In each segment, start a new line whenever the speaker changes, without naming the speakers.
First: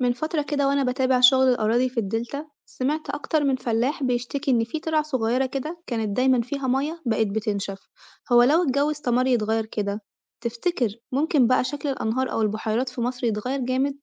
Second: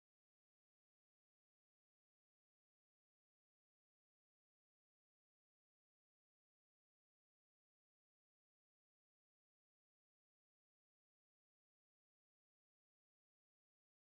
من فترة كده وأنا بتابع شغل الأراضي في الدلتا، سمعت أكتر من فلاح بيشتكي إن في ترع صغيرة كده كانت دايما فيها مية بقت بتنشف. هو لو الجو استمر يتغير كده، تفتكر ممكن بقى شكل الأنهار أو البحيرات في مصر يتغير جامد؟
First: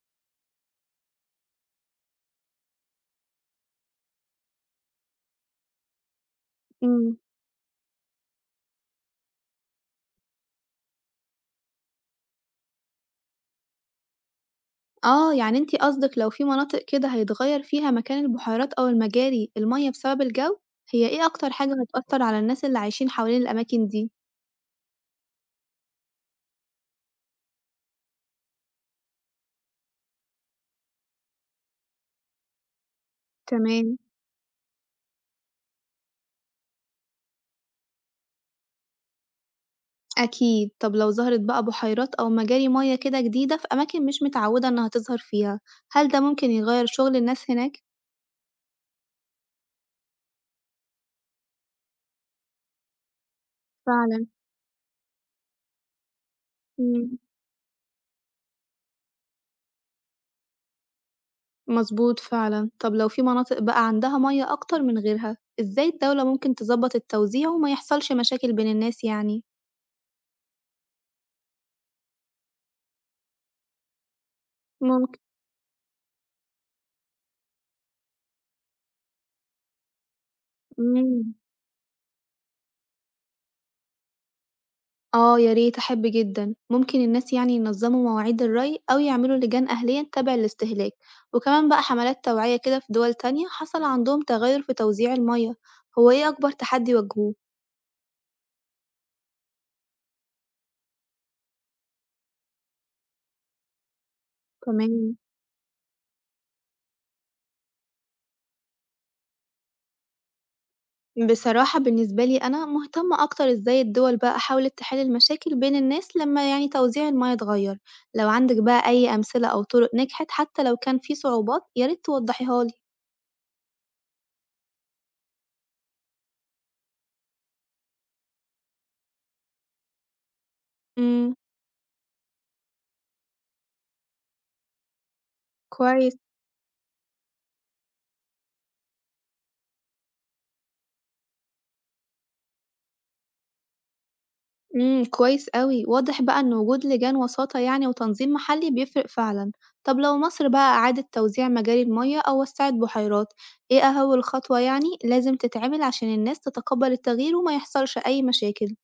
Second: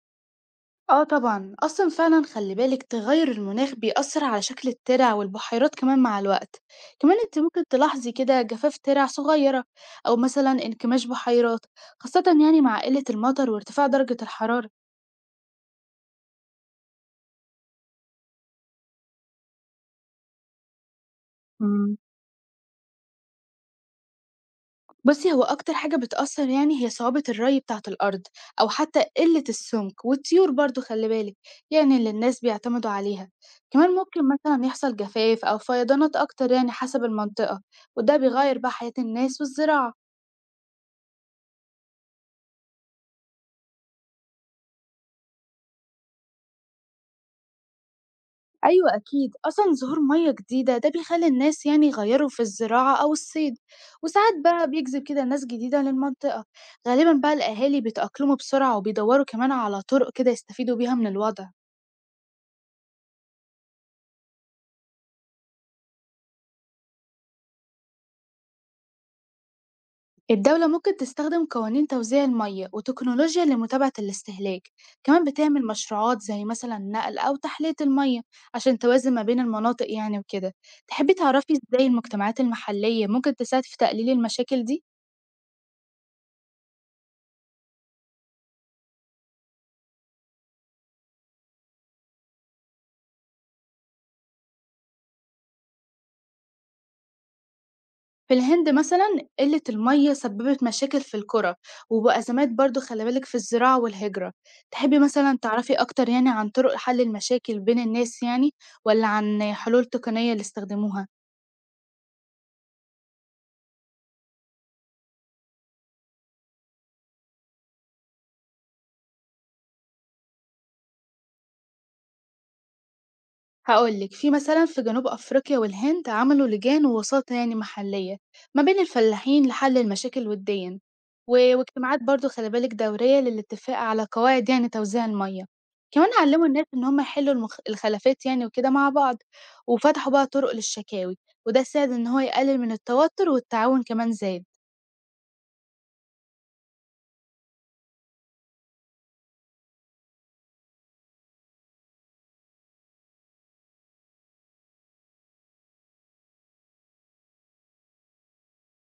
آه طبعًا، أصلًا فعلًا خلّي بالك تغيُّر المناخ بيأثّر على شكل الترع والبحيرات كمان مع الوقت، كمان
مم.
أنتِ ممكن تلاحظي كده جفاف ترع صغيّرة أو مثلًا انكماش بحيرات، خاصةً يعني مع قِلّة المطر وارتفاع درجة الحرارة.
آه، يعني انتي قصدك لو في مناطق كده هيتغير فيها مكان البحيرات أو المجاري المية بسبب الجو؟ هي ايه أكتر حاجة
إمم.
هتأثر على الناس اللي عايشين حوالين الأماكن دي؟
بُصّي، هو أكتر حاجة بتأثّر يعني هي صعوبة الري بتاعة الأرض أو حتى قِلّة السُمك والطيور برضه خلّي بالك، يعني اللي الناس بيعتمدوا عليها. كمان
تمام.
ممكن مثلًا يحصل جفاف أو فيضانات أكتر يعني حسب المنطقة وده بيغيّر بقى حياة الناس والزراعة.
أكيد، طب لو ظهرت بقى بحيرات أو مجاري مياه كده جديدة في أماكن مش متعودة إنها تظهر فيها، هل ده ممكن يغير شغل الناس هناك؟
أيوة أكيد، أصلا ظهور مية جديدة ده بيخلي الناس يعني يغيروا في الزراعة أو الصيد،
فعلًا،
وساعات بقى بيجذب كده ناس جديدة للمنطقة. غالبا
إمم،
بقى الأهالي بيتأقلموا بسرعة وبيدوروا كمان على طرق كده يستفيدوا بيها من الوضع.
مضبوط فعلًا. طب لو في مناطق بقى عندها مياه أكتر من غيرها، إزاي الدولة ممكن تظبط التوزيع وما يحصلش مشاكل بين الناس يعني؟
الدولة ممكن تستخدم قوانين توزيع المية وتكنولوجيا لمتابعة الاستهلاك،
ممكن،
كمان بتعمل مشروعات زي مثلا نقل أو تحلية المية عشان توازن ما بين المناطق يعني وكده. تحبي
إمم.
تعرفي إزاي المجتمعات المحلية ممكن تساعد في تقليل المشاكل دي؟
آه يا ريت، أحب جدًا. ممكن الناس يعني ينظموا مواعيد الري أو يعملوا لجان أهلية تتابع الاستهلاك، وكمان بقى حملات توعية كده. في دول تانية حصل عندهم تغير في توزيع المياه، هو إيه أكبر تحدي واجهوه؟
في الهند مثلا قلة المية سببت مشاكل في القرى وأزمات، برضو خلي بالك في الزراعة والهجرة. تحبي
كمان
مثلا تعرفي أكتر يعني عن طرق حل المشاكل بين الناس يعني، ولا عن حلول تقنية اللي استخدموها؟
بصراحة بالنسبة لي أنا مهتمة أكتر إزاي الدول بقى حاولت تحل المشاكل بين الناس لما يعني توزيع المياه اتغير. لو عندك بقى أي أمثلة أو طرق نجحت حتى لو كان في صعوبات، يا ريت توضحيها لي.
هقول لك، في مثلا في جنوب أفريقيا والهند عملوا لجان ووساطة يعني محلية ما بين الفلاحين لحل المشاكل وديا،
إمم،
واجتماعات برضو خلي بالك دورية للاتفاق على قواعد يعني توزيع المية. كمان
كويس.
علموا الناس إن هم يحلوا الخلافات يعني وكده مع بعض، وفتحوا بقى طرق للشكاوي، وده ساعد إن هو يقلل من التوتر والتعاون كمان زاد.
إمم، كويس أوي، واضح بقى إن وجود لجان وساطة يعني وتنظيم محلي بيفرق فعلًا. طب لو مصر بقى أعادت توزيع مجاري المياه أو وسّعت بحيرات، إيه أول خطوة يعني لازم تتعمل عشان الناس تتقبل التغيير وما يحصلش أي مشاكل؟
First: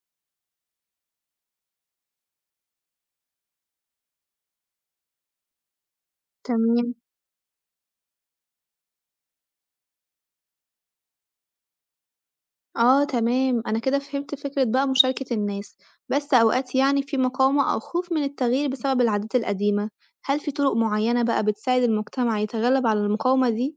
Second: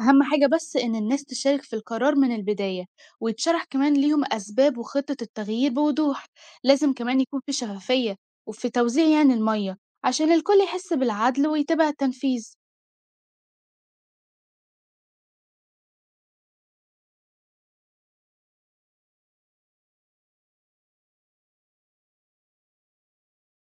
أهم حاجة بس إن الناس تشارك في القرار من البداية، ويتشرح كمان ليهم أسباب وخطة التغيير بوضوح. لازم
تمام.
كمان يكون في شفافية وفي توزيع يعني المية عشان الكل يحس بالعدل ويتابع التنفيذ.
آه تمام، أنا كده فهمت فكرة بقى مشاركة الناس، بس أوقات يعني في مقاومة أو خوف من التغيير بسبب العادات القديمة. هل في طرق معينة بقى بتساعد المجتمع يتغلب على المقاومة دي؟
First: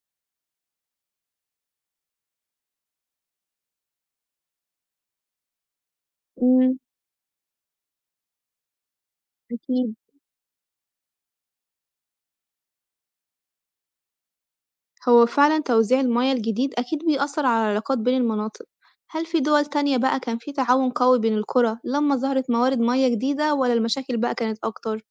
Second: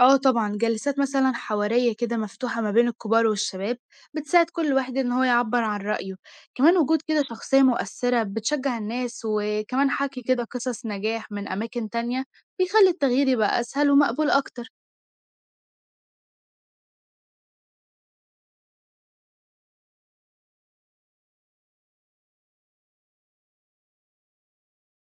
اه طبعا، جلسات مثلا حوارية كده مفتوحة ما بين الكبار والشباب بتساعد كل واحد إن هو يعبر عن رأيه. كمان
إمم،
وجود كده شخصية مؤثرة بتشجع الناس، وكمان
أكيد.
حكي كده قصص نجاح من أماكن تانية بيخلي التغيير يبقى أسهل ومقبول أكتر.
هو فعلًا توزيع المياه الجديد أكيد بيأثر على العلاقات بين المناطق. هل في دول تانية بقى كان في تعاون قوي بين القرى لما ظهرت موارد مياه جديدة ولا المشاكل بقى كانت أكتر؟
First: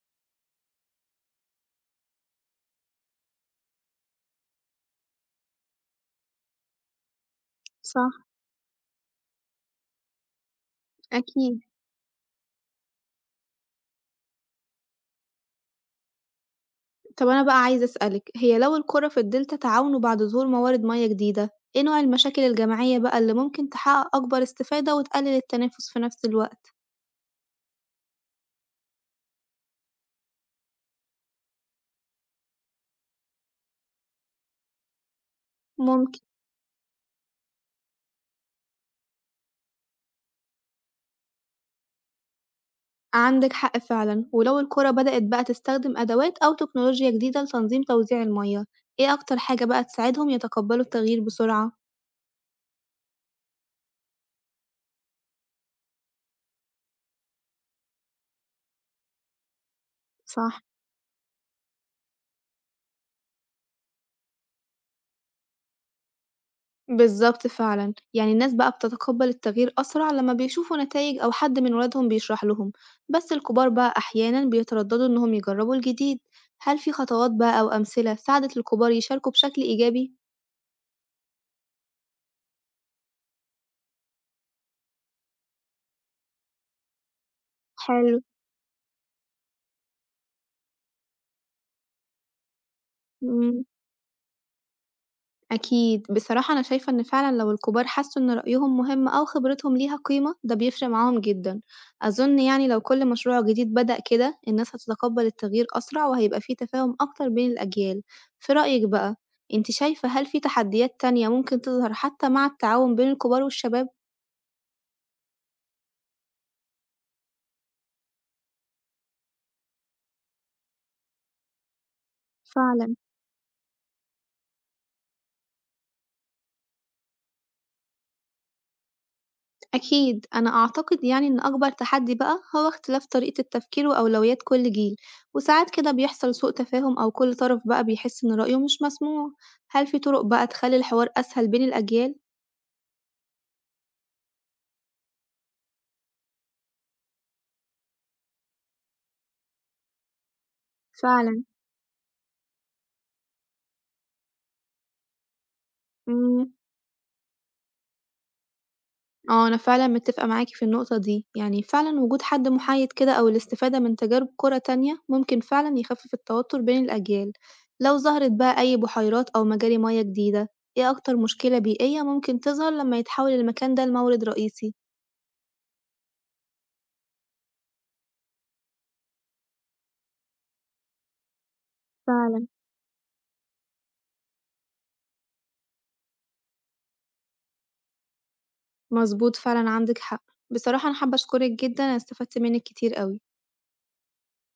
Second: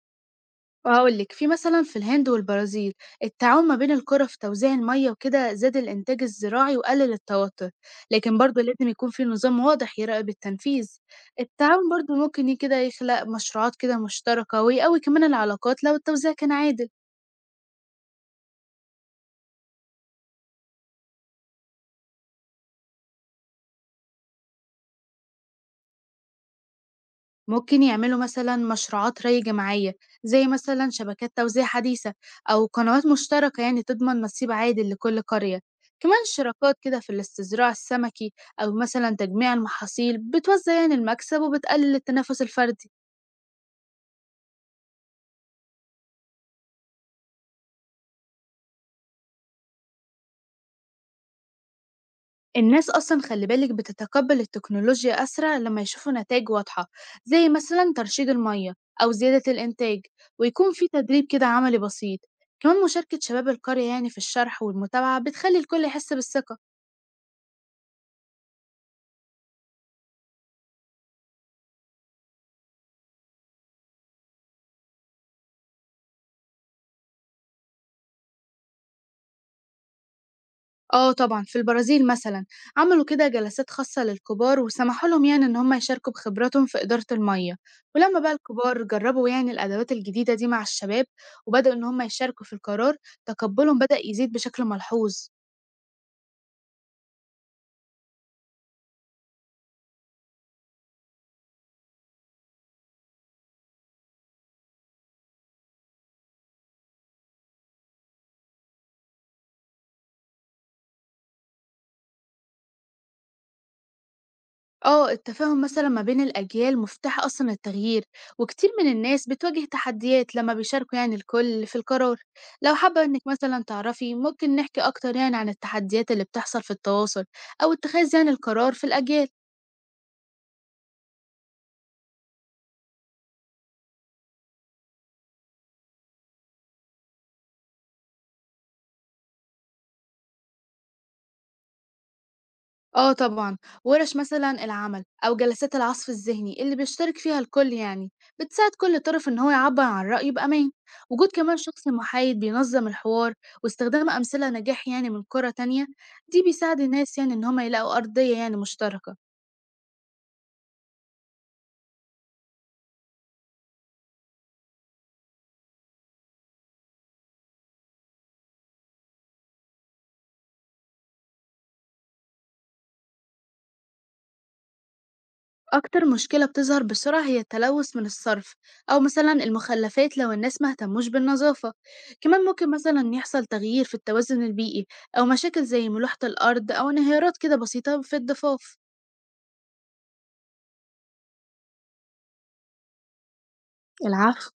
وهاقول لِك، في مثلًا في الهند والبرازيل التعاون ما بين القرى في توزيع المَيّة وكده زاد الإنتاج الزراعي وقلل التوتر،
صح،
لكن برضه لازم يكون في نظام واضح يراقب التنفيذ.
أكيد.
التعاون برضه ممكن كده يخلق مشروعات كده مشتركة ويقوي كمان العلاقات لو التوزيع كان عادل.
طب أنا بقى عايزة أسألك، هي لو القرى في الدلتا تعاونوا بعد ظهور موارد مياه جديدة، إيه نوع المشاكل الجماعية بقى اللي ممكن تحقق أكبر استفادة وتقلل التنافس في نفس الوقت؟
ممكن يعملوا مثلا مشروعات ري جماعية زي مثلا شبكات توزيع حديثة أو قنوات مشتركة يعني تضمن نصيب عادل لكل قرية. كمان
ممكن.
شراكات كده في الاستزراع السمكي أو مثلا تجميع المحاصيل بتوزع يعني المكسب وبتقلل التنافس الفردي.
عندك حق فعلًا. ولو القرى بدأت بقى تستخدم أدوات أو تكنولوجيا جديدة لتنظيم توزيع المياه، إيه أكتر حاجة بقى تساعدهم يتقبلوا التغيير بسرعة؟
الناس أصلا خلي بالك بتتقبل التكنولوجيا أسرع لما يشوفوا نتائج واضحة زي مثلا ترشيد المية أو زيادة الإنتاج،
صح،
ويكون في تدريب كده عملي بسيط. كمان مشاركة شباب القرية يعني في الشرح والمتابعة بتخلي الكل يحس بالثقة.
بالضبط فعلًا. يعني الناس بقى بتتقبل التغيير أسرع لما بيشوفوا نتايج أو حد من ولادهم بيشرح لهم، بس الكبار بقى أحيانًا بيترددوا إنهم يجربوا الجديد. هل في خطوات بقى أو أمثلة ساعدت الكبار يشاركوا بشكل إيجابي؟
آه طبعًا، في البرازيل مثلًا عملوا كده جلسات خاصة للكبار وسمحوا لهم يعني إن هم يشاركوا بخبراتهم في إدارة المَيّة،
حلو،
ولمّا بقى الكبار جرّبوا يعني الأدوات الجديدة دي مع الشباب وبدأوا إن هم يشاركوا في القرار،
إمم.
تقبُّلهم بدأ يزيد بشكل ملحوظ.
أكيد، بصراحة أنا شايفة إن فعلًا لو الكبار حسوا إن رأيهم مهم أو خبرتهم ليها قيمة، ده بيفرق معاهم جدًا. أظن يعني لو كل مشروع جديد بدأ كده الناس هتتقبل التغيير أسرع وهيبقى في تفاهم أكتر بين الأجيال. في رأيِك بقى، أنتِ شايفة هل في تحديات تانية ممكن تظهر حتى مع التعاون بين الكبار والشباب؟
آه، التفاهم مثلًا ما بين الأجيال مفتاح أصلًا التغيير، وكتير من الناس بتواجه تحديات لمّا بيشاركوا يعني الكل في القرار. لو
فعلًا.
حابة إنِّك مثلًا تعرفي، ممكن نحكي أكتر يعني عن التحديات اللي بتحصل في التواصل أو اتخاذ يعني القرار في الأجيال.
أكيد أنا أعتقد يعني إن أكبر تحدي بقى هو اختلاف طريقة التفكير وأولويات كل جيل، وساعات كده بيحصل سوء تفاهم أو كل طرف بقى بيحس إن رأيه مش مسموع. هل في طرق بقى تخلي الحوار أسهل بين الأجيال؟
آه طبعًا، ورش مثلًا العمل أو جلسات العصف الذهني اللي بيشترك فيها الكل يعني، بتساعد كل طرف إن هو يعبّر عن رأيه بأمان. وجود
فعلا.
كمان شخص محايد بينظم الحوار واستخدام أمثلة نجاح يعني من قرى تانية، دي
مم.
بيساعد الناس يعني إن هُم يلاقوا أرضية يعني مشتركة.
اه أنا فعلا متفقة معاكي في النقطة دي، يعني فعلا وجود حد محايد كده أو الاستفادة من تجارب كرة تانية ممكن فعلا يخفف التوتر بين الأجيال. لو ظهرت بقى أي بحيرات أو مجاري مياه جديدة، إيه أكتر مشكلة بيئية ممكن تظهر لما يتحول المكان ده لمورد رئيسي؟
أكتر مشكلة بتظهر بسرعة هي التلوث من الصرف أو مثلًا المخلفات لو الناس ما اهتموش بالنظافة، كمان
فعلًا،
ممكن مثلًا يحصل تغيير في التوازن البيئي أو مشاكل زي ملوحة الأرض أو انهيارات كده بسيطة في الضفاف.
مضبوط فعلًا عندِك حق. بصراحة أنا حابة أشكرِك جدًا، أنا استفدت منِّك كتير أوي.
العفو.